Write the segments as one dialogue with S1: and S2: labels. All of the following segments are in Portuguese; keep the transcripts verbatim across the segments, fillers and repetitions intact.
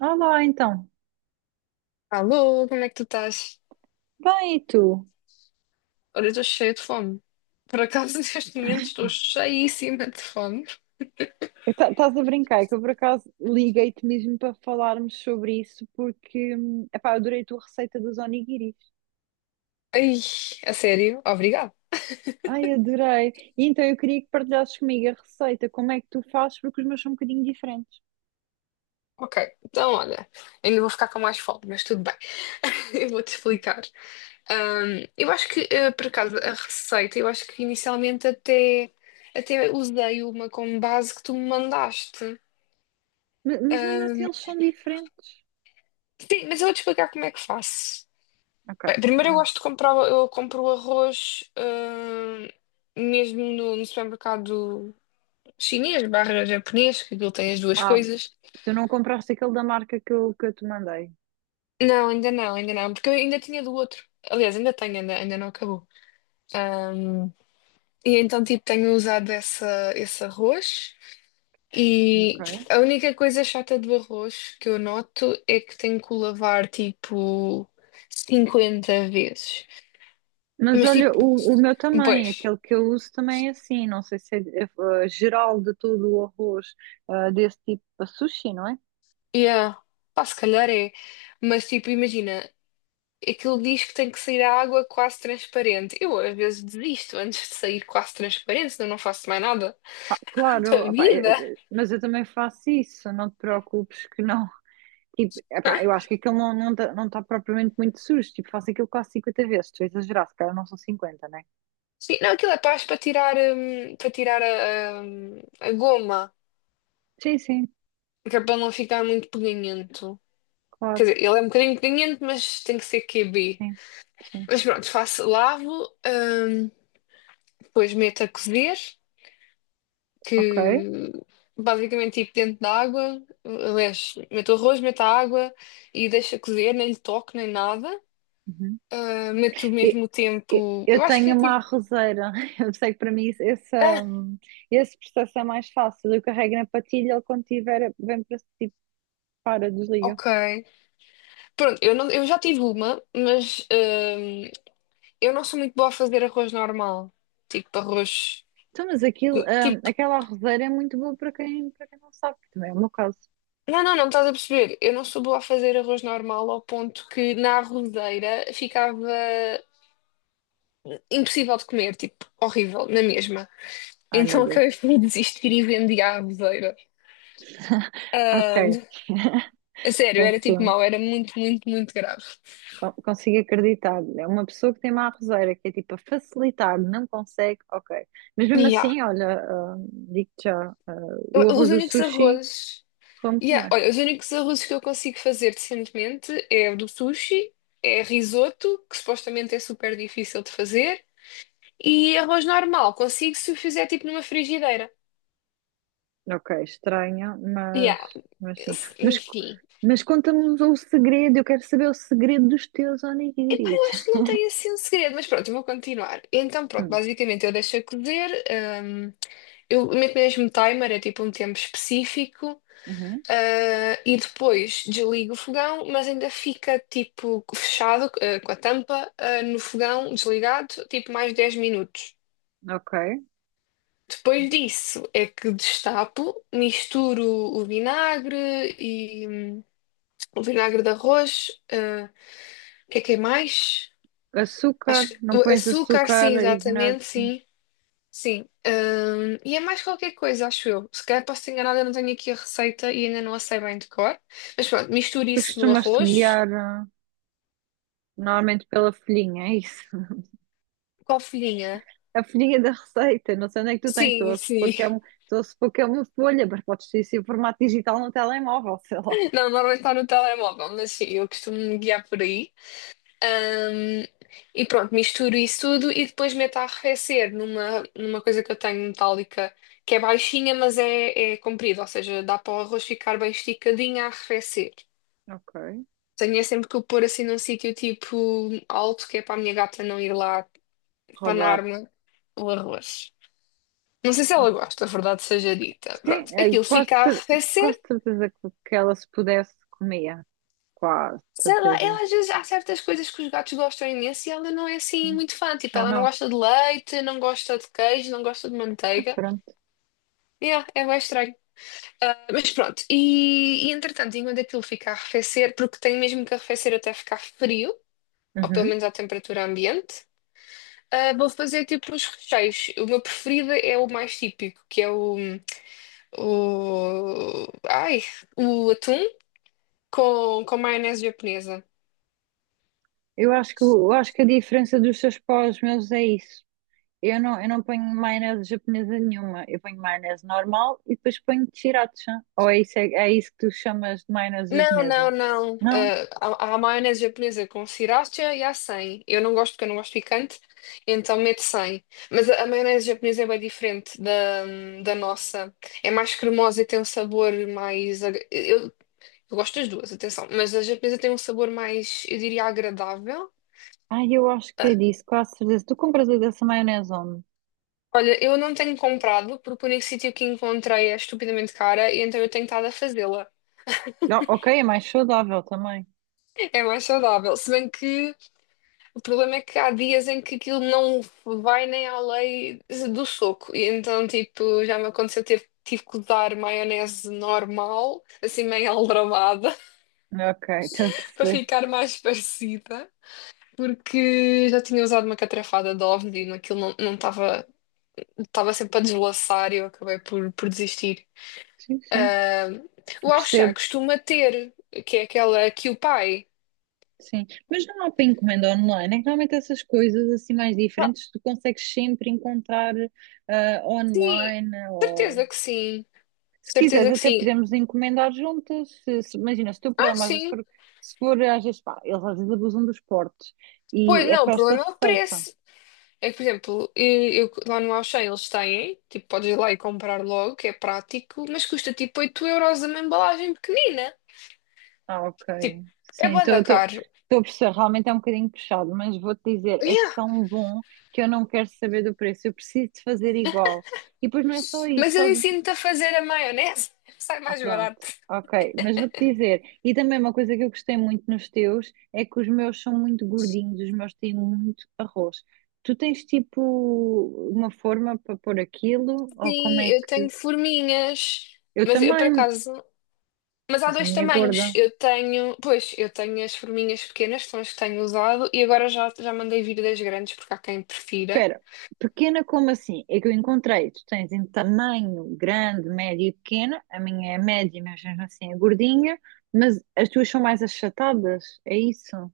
S1: Olá, então.
S2: Alô, como é que tu estás?
S1: Bem, e tu?
S2: Olha, eu estou cheia de fome. Por acaso, neste momento, estou cheíssima de fome.
S1: Estás a brincar que eu, por acaso, liguei-te mesmo para falarmos sobre isso porque, hum, epá, eu adorei a tua receita dos onigiris.
S2: Ai, a sério? Obrigado.
S1: Ai, adorei. E então eu queria que partilhasses comigo a receita, como é que tu fazes, porque os meus são um bocadinho diferentes.
S2: Ok, então olha, ainda vou ficar com mais fome, mas tudo bem. Eu vou-te explicar. Ahm, eu acho que, eh, por acaso, a receita, eu acho que inicialmente até, até usei uma como base que tu me mandaste.
S1: Ma- Mas mesmo assim
S2: Ahm,
S1: eles são diferentes.
S2: sim, mas eu vou-te explicar como é que faço.
S1: Ok,
S2: Bem, primeiro eu
S1: então.
S2: gosto de comprar, eu compro o arroz, hum, mesmo no, no supermercado chinês barra japonês, que ele tem as duas
S1: Ah,
S2: coisas.
S1: tu não compraste aquele da marca que eu, que eu te mandei.
S2: Não, ainda não, ainda não, porque eu ainda tinha do outro. Aliás, ainda tenho, ainda, ainda não acabou. Hum, e então, tipo, tenho usado essa, esse arroz
S1: Ok.
S2: e a única coisa chata do arroz que eu noto é que tenho que o lavar, tipo, cinquenta vezes.
S1: Mas
S2: Mas,
S1: olha,
S2: tipo,
S1: o, o meu também,
S2: pois.
S1: aquele que eu uso também é assim, não sei se é, é, eh, geral de todo o arroz eh, desse tipo para sushi, não é?
S2: Yeah. Pá, se calhar é. Mas tipo, imagina, aquilo diz que tem que sair a água quase transparente. Eu às vezes desisto antes de sair quase transparente, senão não faço mais nada da
S1: Claro, opá,
S2: vida.
S1: eh, eh, mas eu também faço isso, não te preocupes que não. Tipo, epá, eu acho que aquilo não não está não tá propriamente muito sujo, tipo, faço aquilo quase cinquenta vezes, estou a exagerar, se calhar não são cinquenta, né?
S2: Sim, não, aquilo é paz para tirar, hum, para tirar a, a, a goma,
S1: Sim, sim,
S2: que é para não ficar muito peganhento. Quer
S1: claro,
S2: dizer, ele é um bocadinho peganhento, mas tem que ser Q B.
S1: sim, sim,
S2: Mas pronto, faço, lavo, hum, depois meto a cozer,
S1: ok.
S2: que basicamente tipo dentro da água. Aliás, meto o arroz, meto a água e deixa cozer, nem lhe toco nem nada.
S1: Uhum.
S2: Ah, meto mesmo o
S1: Eu
S2: tempo,
S1: eu
S2: eu acho que é
S1: tenho uma
S2: tipo,
S1: arrozeira, eu sei que para mim isso- essa,
S2: ah,
S1: hum, esse processo é mais fácil. Eu carrego na patilha, ele quando tiver, vem para tipo, para, desliga.
S2: ok. Pronto, eu, não, eu já tive uma, mas ah, eu não sou muito boa a fazer arroz normal, tipo arroz,
S1: Então, mas aquilo, hum,
S2: tipo,
S1: aquela arrozeira é muito boa para quem, para quem não sabe, que também é o meu caso.
S2: não, não, não estás a perceber, eu não sou boa a fazer arroz normal ao ponto que na arrozeira ficava impossível de comer, tipo, horrível, na mesma.
S1: Ai meu
S2: Então acabei
S1: Deus.
S2: por desistir e vendi à avezeira. Ah,
S1: Ok,
S2: a sério, era tipo
S1: péssimo.
S2: mau, era muito, muito, muito grave.
S1: Con- Consigo acreditar. É uma pessoa que tem uma arrozeira, que é tipo a facilitar, não consegue, ok. Mas mesmo
S2: Yeah.
S1: assim, olha, hum, digo-te já, hum, o arroz
S2: Os
S1: do
S2: únicos
S1: sushi,
S2: arrozes.
S1: como
S2: Yeah,
S1: também.
S2: olha, os únicos arrozes que eu consigo fazer decentemente é o do sushi, é risoto, que supostamente é super difícil de fazer, e arroz normal, consigo se o fizer tipo numa frigideira.
S1: Ok, estranho, mas,
S2: Yeah.
S1: mas sim. Mas,
S2: Enfim.
S1: mas conta-nos o segredo, eu quero saber o segredo dos teus
S2: Epá, eu
S1: onigiris.
S2: acho que não tem assim um segredo, mas pronto, eu vou continuar. Então, pronto,
S1: Hum,
S2: basicamente eu deixo a cozer, hum, eu meto mesmo timer, é tipo um tempo específico,
S1: uhum,
S2: ah, e depois desligo o fogão, mas ainda fica tipo fechado, ah, com a tampa, ah, no fogão desligado, tipo mais dez minutos.
S1: ok.
S2: Depois disso é que destapo, misturo o vinagre e, hum, o vinagre de arroz, ah, o que é que é mais?
S1: Açúcar,
S2: Acho que
S1: não
S2: o
S1: pões
S2: açúcar, sim,
S1: açúcar e vinagre,
S2: exatamente,
S1: sim.
S2: sim, sim. Hum, e é mais qualquer coisa, acho eu. Se calhar posso ter enganada, eu não tenho aqui a receita e ainda não a sei bem de cor. Mas pronto, misture
S1: Tu
S2: isso no
S1: costumas-te
S2: arroz
S1: guiar ah, normalmente pela folhinha, é isso?
S2: com a folhinha.
S1: A folhinha da receita, não sei onde é que tu tens, estou
S2: Sim,
S1: a supor
S2: sim.
S1: que é, um- estou a supor que é uma folha, mas podes ter isso em formato digital no telemóvel, sei lá.
S2: Não, normalmente está no telemóvel, mas sim, eu costumo me guiar por aí. Hum, e pronto, misturo isso tudo e depois meto a arrefecer numa, numa coisa que eu tenho metálica, que é baixinha, mas é, é comprida, ou seja, dá para o arroz ficar bem esticadinho a arrefecer.
S1: Ok,
S2: Tenho é sempre que o pôr assim num sítio tipo alto, que é para a minha gata não ir lá
S1: roubar.
S2: panar-me o arroz. Não sei se ela
S1: Ok.
S2: gosta, a verdade seja dita.
S1: Sim,
S2: Pronto,
S1: é,
S2: aquilo
S1: quase,
S2: fica a
S1: cer- quase
S2: arrefecer.
S1: certeza que, que ela se pudesse comia. Quase
S2: Sei lá,
S1: certeza.
S2: ela às vezes há certas coisas que os gatos gostam imenso e ela não é assim muito fã. Tipo,
S1: Ah,
S2: ela não
S1: não.
S2: gosta de leite, não gosta de queijo, não gosta de manteiga.
S1: Pronto.
S2: Yeah, é bem estranho. Ah, mas pronto, e, e entretanto, enquanto aquilo fica a arrefecer, porque tem mesmo que arrefecer até ficar frio, ou pelo
S1: Uhum.
S2: menos à temperatura ambiente. Ah, vou fazer tipo os recheios. O meu preferido é o mais típico, que é o, o, ai, o atum com, com maionese japonesa.
S1: Eu acho que, eu acho que a diferença dos seus pós meus é isso. Eu não, eu não ponho maionese japonesa nenhuma. Eu ponho maionese normal e depois ponho sriracha. Ou é isso, é, é isso que tu chamas de maionese
S2: Não,
S1: japonesa?
S2: não, não.
S1: Não.
S2: Ah, há, há maionese japonesa com sriracha e há sem. Eu não gosto porque eu não gosto picante, então meto sem. Mas a, a maionese japonesa é bem diferente da, da nossa. É mais cremosa e tem um sabor mais. ag- Eu, eu gosto das duas, atenção. Mas a japonesa tem um sabor mais, eu diria, agradável.
S1: Ai, eu acho que
S2: Ah,
S1: é disso, quase certeza. Tu compras a dessa maionese onde?
S2: Olha, eu não tenho comprado porque o único sítio que encontrei é estupidamente cara e então eu tenho estado a fazê-la.
S1: Não, ok, é mais saudável também.
S2: É mais saudável. Se bem que o problema é que há dias em que aquilo não vai nem além do soco. E então, tipo, já me aconteceu ter, tive que usar maionese normal, assim meio aldrabada,
S1: Ok, estou a
S2: para
S1: perceber.
S2: ficar mais parecida. Porque já tinha usado uma catrafada de ovni e aquilo não não estava estava sempre a deslaçar e eu acabei por, por desistir.
S1: Sim, sim.
S2: Ah, o Ao Chá
S1: Percebo.
S2: costuma ter, que é aquela que o pai.
S1: Sim, mas não há para encomenda online. É que normalmente essas coisas assim mais
S2: Ah,
S1: diferentes tu consegues sempre encontrar ah,
S2: Sim,
S1: online ou
S2: certeza que sim.
S1: se quiseres
S2: Certeza que
S1: até
S2: sim.
S1: podemos encomendar juntas. Se- se- imagina, se o teu
S2: Ah,
S1: problema às vezes
S2: sim.
S1: for, se for às vezes pá, eles às vezes abusam dos portes
S2: Pois
S1: e é
S2: não, o
S1: para esta
S2: problema é o
S1: receita.
S2: preço. É que, por exemplo, eu, eu- lá no Ao eles têm, tipo, podes ir lá e comprar logo, que é prático, mas custa tipo oito euros uma embalagem pequenina.
S1: Ah, ok.
S2: Tipo, é
S1: Sim,
S2: bué
S1: estou
S2: da
S1: a
S2: caro.
S1: perceber, realmente é um bocadinho puxado, mas vou-te dizer, é
S2: Yeah.
S1: tão bom que eu não quero saber do preço, eu preciso de fazer igual. E depois não é só isso,
S2: Mas
S1: só
S2: eu ensino-te a fazer a maionese, sai
S1: Ah,
S2: mais
S1: pronto,
S2: barato.
S1: ok. Mas vou-te dizer, e também uma coisa que eu gostei muito nos teus é que os meus são muito gordinhos, os meus têm muito arroz. Tu tens tipo uma forma para pôr aquilo? Ou como
S2: Sim,
S1: é
S2: eu
S1: que.
S2: tenho forminhas,
S1: Eu
S2: mas eu por
S1: também,
S2: acaso. Mas há
S1: mas a
S2: dois
S1: minha é
S2: tamanhos.
S1: gorda.
S2: Eu tenho, pois, eu tenho as forminhas pequenas, que são as que tenho usado, e agora já, já mandei vir das grandes, porque há quem prefira.
S1: Espera, pequena como assim? É que eu encontrei, tu tens em tamanho grande, médio e pequena, a minha é média, mas mesmo assim é gordinha, mas as tuas são mais achatadas, é isso?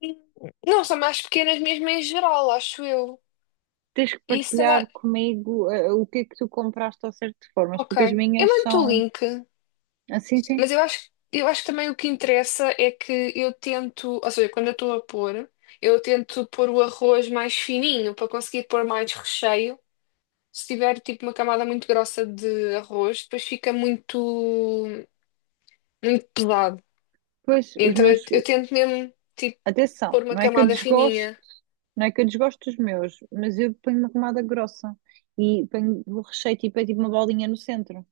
S2: E Não, são mais pequenas mesmo em geral, acho eu.
S1: Tens que
S2: E
S1: partilhar
S2: será.
S1: comigo eh, o que é que tu compraste ao certo de formas,
S2: Ok.
S1: porque as
S2: Eu
S1: minhas
S2: mando-te o
S1: são
S2: link,
S1: assim, sim.
S2: mas eu acho, eu acho que também o que interessa é que eu tento, ou seja, quando eu estou a pôr, eu tento pôr o arroz mais fininho para conseguir pôr mais recheio. Se tiver tipo uma camada muito grossa de arroz, depois fica muito, muito pesado.
S1: Pois, os
S2: Então
S1: meus,
S2: eu, eu tento mesmo, tipo,
S1: atenção,
S2: pôr uma
S1: não é que eu
S2: camada
S1: desgosto,
S2: fininha.
S1: não é que eu desgosto dos meus, mas eu ponho uma camada grossa e ponho o recheio tipo, é tipo uma bolinha no centro.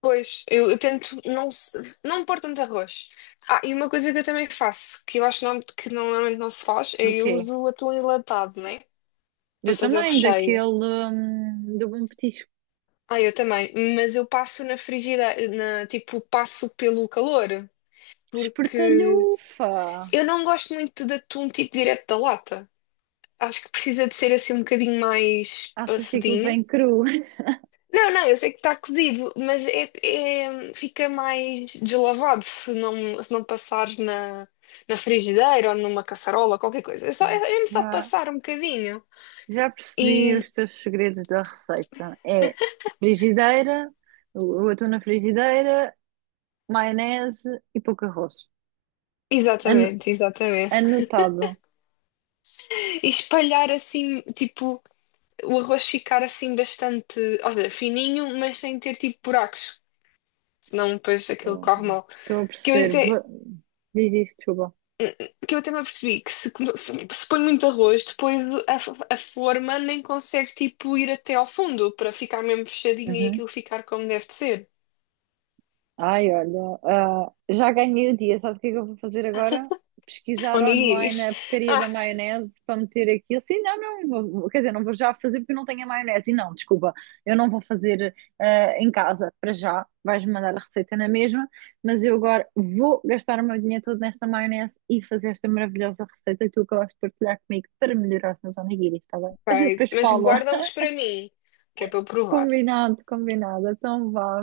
S2: Pois, eu, eu tento não, se- não pôr tanto arroz. Ah, e uma coisa que eu também faço, que eu acho não, que não- normalmente não se faz, é
S1: Do
S2: eu
S1: quê?
S2: uso o atum enlatado, né? Para
S1: Eu
S2: fazer o
S1: também, daquele,
S2: recheio.
S1: hum, do bom petisco.
S2: Ah, eu também. Mas eu passo na frigideira, na, tipo, passo pelo calor. Porque
S1: Espertalhufa!
S2: eu não gosto muito de atum, tipo, direto da lata. Acho que precisa de ser assim um bocadinho mais
S1: Achas que aquilo
S2: passadinho.
S1: vem cru?
S2: Não, não, eu sei que está cozido, mas é- é- fica mais deslavado se não, se não passares na, na frigideira ou numa caçarola, qualquer coisa. É só, é,
S1: Ok.
S2: é mesmo só
S1: Já,
S2: passar um bocadinho.
S1: Já percebi
S2: E,
S1: os teus segredos da receita. É frigideira, o o atum na frigideira, maionese e pouco arroz. Ano-
S2: exatamente, exatamente.
S1: Anotado.
S2: E espalhar assim, tipo, o arroz ficar assim bastante, ou seja, fininho, mas sem ter tipo buracos. Senão depois aquilo corre mal.
S1: Estou a
S2: Que eu
S1: perceber.
S2: até,
S1: Vou- Diz isso, desculpa.
S2: que eu até me apercebi que se, come- se, se põe muito arroz, depois a, f- a forma nem consegue tipo ir até ao fundo para ficar mesmo fechadinha e
S1: Uhum.
S2: aquilo ficar como deve de ser.
S1: Ai, olha, ah, já ganhei o dia. Sabe o que é que eu vou fazer agora? Pesquisar online
S2: Onigiris.
S1: a porcaria da
S2: Ah,
S1: maionese para meter aquilo. Sim, não, não, vou- quer dizer, não vou já fazer porque eu não tenho a maionese. E não, desculpa, eu não vou fazer ah, em casa para já. Vais-me mandar a receita na mesma, mas eu agora vou gastar o meu dinheiro todo nesta maionese e fazer esta maravilhosa receita que tu acabaste de partilhar comigo para melhorar os meus onigiris, está bem? A gente
S2: Vai.
S1: depois
S2: Mas
S1: fala.
S2: guarda uns para mim, que é para eu provar.
S1: Combinado, combinado. Então vá,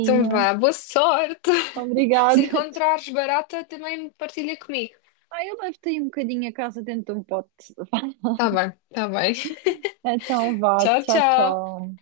S2: Então vá, boa sorte. Se
S1: Obrigada.
S2: encontrares barata, também partilha comigo.
S1: Ah, eu levo-te aí um bocadinho a casa dentro de um pote.
S2: Tá bem, tá bem.
S1: Então vá,
S2: Tchau,
S1: tchau,
S2: tchau.
S1: tchau.